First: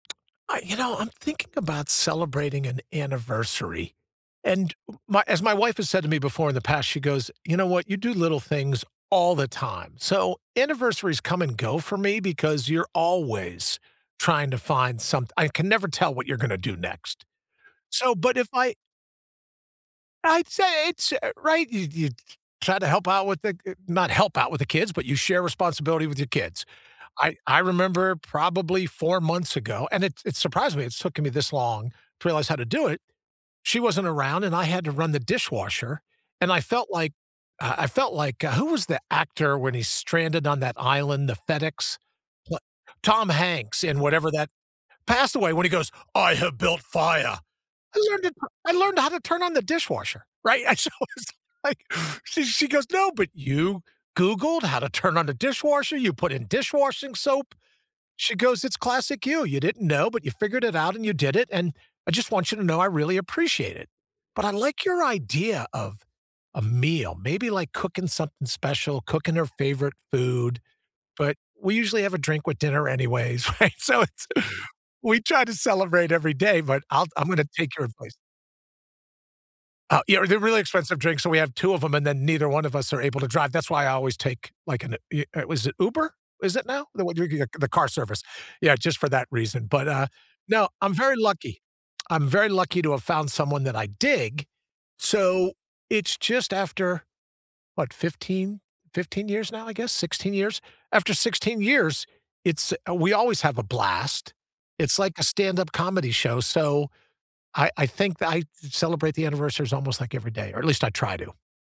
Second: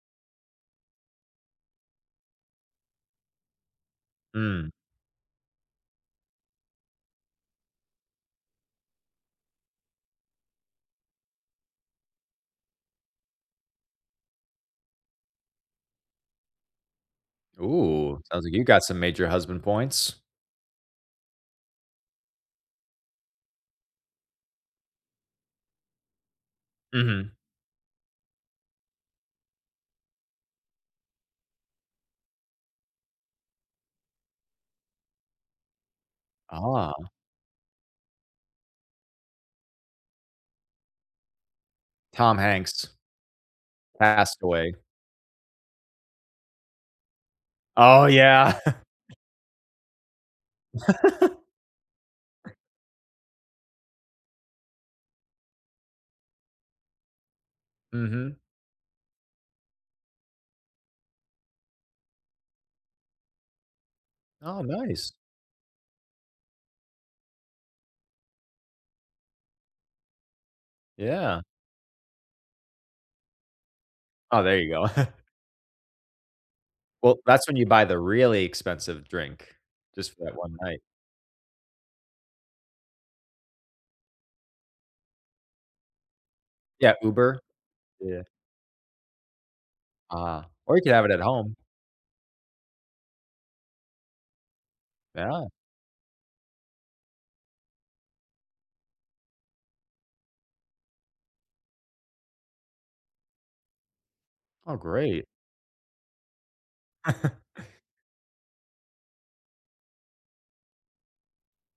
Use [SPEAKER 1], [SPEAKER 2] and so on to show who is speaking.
[SPEAKER 1] I you know, I'm thinking about celebrating an anniversary,
[SPEAKER 2] Mm.
[SPEAKER 1] and my as my wife has said to me before in the past, she goes, you know what, you do little things all the time. So, anniversaries come and go for me because you're always trying to find some I can never tell what you're gonna do next. So,
[SPEAKER 2] Oh,
[SPEAKER 1] but
[SPEAKER 2] sounds
[SPEAKER 1] if
[SPEAKER 2] like you
[SPEAKER 1] I
[SPEAKER 2] got some major husband points.
[SPEAKER 1] I'd say it's, eh right. You you try to help out with the eh, not help out with the kids, but you share responsibility with your kids.
[SPEAKER 2] Mhm.
[SPEAKER 1] I I remember probably 4 months ago, and it it surprised me, it's taken me this long to realize how to do it. She wasn't around and I had to run the dishwasher, and I felt
[SPEAKER 2] Ah.
[SPEAKER 1] like, uh, I felt like, uh, who was the actor when he's stranded on that island, the FedEx,
[SPEAKER 2] Tom
[SPEAKER 1] pl
[SPEAKER 2] Hanks.
[SPEAKER 1] Tom Hanks and whatever that
[SPEAKER 2] Castaway.
[SPEAKER 1] passed away when he goes, "I have built fire." I
[SPEAKER 2] Oh,
[SPEAKER 1] learned it,
[SPEAKER 2] yeah.
[SPEAKER 1] I learned how to turn on the dishwasher, right? And so I was like, she she goes, "No, but you googled how to turn on the dishwasher, you put in dish-washing soap."
[SPEAKER 2] Mhm.
[SPEAKER 1] She goes, it's classic you. You didn't know, but you figured it out and you did it, and I just want you to know I really appreciate it. But I
[SPEAKER 2] Oh,
[SPEAKER 1] like your
[SPEAKER 2] nice.
[SPEAKER 1] idea of a meal. Maybe like cooking something special, cooking her favorite food, but
[SPEAKER 2] Yeah.
[SPEAKER 1] we usually have a drink with dinner anyways, right? So it's,
[SPEAKER 2] Oh, there you go.
[SPEAKER 1] we try to celebrate every day, but I'll
[SPEAKER 2] Well,
[SPEAKER 1] I'm gonna
[SPEAKER 2] that's when you
[SPEAKER 1] take
[SPEAKER 2] buy
[SPEAKER 1] your
[SPEAKER 2] the
[SPEAKER 1] advice.
[SPEAKER 2] really expensive drink,
[SPEAKER 1] Uh,
[SPEAKER 2] just
[SPEAKER 1] yeah,
[SPEAKER 2] for that
[SPEAKER 1] they're
[SPEAKER 2] one
[SPEAKER 1] really
[SPEAKER 2] night.
[SPEAKER 1] expensive drinks, so we have 2 of 'em and then neither one of us are able to drive. That's why I always take like an eh, er was it Uber? Is it now?
[SPEAKER 2] Yeah,
[SPEAKER 1] The
[SPEAKER 2] Uber,
[SPEAKER 1] w the car service?
[SPEAKER 2] yeah.
[SPEAKER 1] Yeah, just for that reason. But, uh,
[SPEAKER 2] Uh,
[SPEAKER 1] no,
[SPEAKER 2] or you
[SPEAKER 1] I'm
[SPEAKER 2] could have it
[SPEAKER 1] very
[SPEAKER 2] at home.
[SPEAKER 1] lucky. I'm very lucky to have found someone that I dig.
[SPEAKER 2] Yeah.
[SPEAKER 1] So, it's just after what, 15, 15 years now, I guess, 16 years. After 16 years, it's we always have a blast.
[SPEAKER 2] Oh,
[SPEAKER 1] It's like a
[SPEAKER 2] great.
[SPEAKER 1] stand-up comedy show, so, I I think that I celebrate the anniversaries almost like every day, or at least I try to.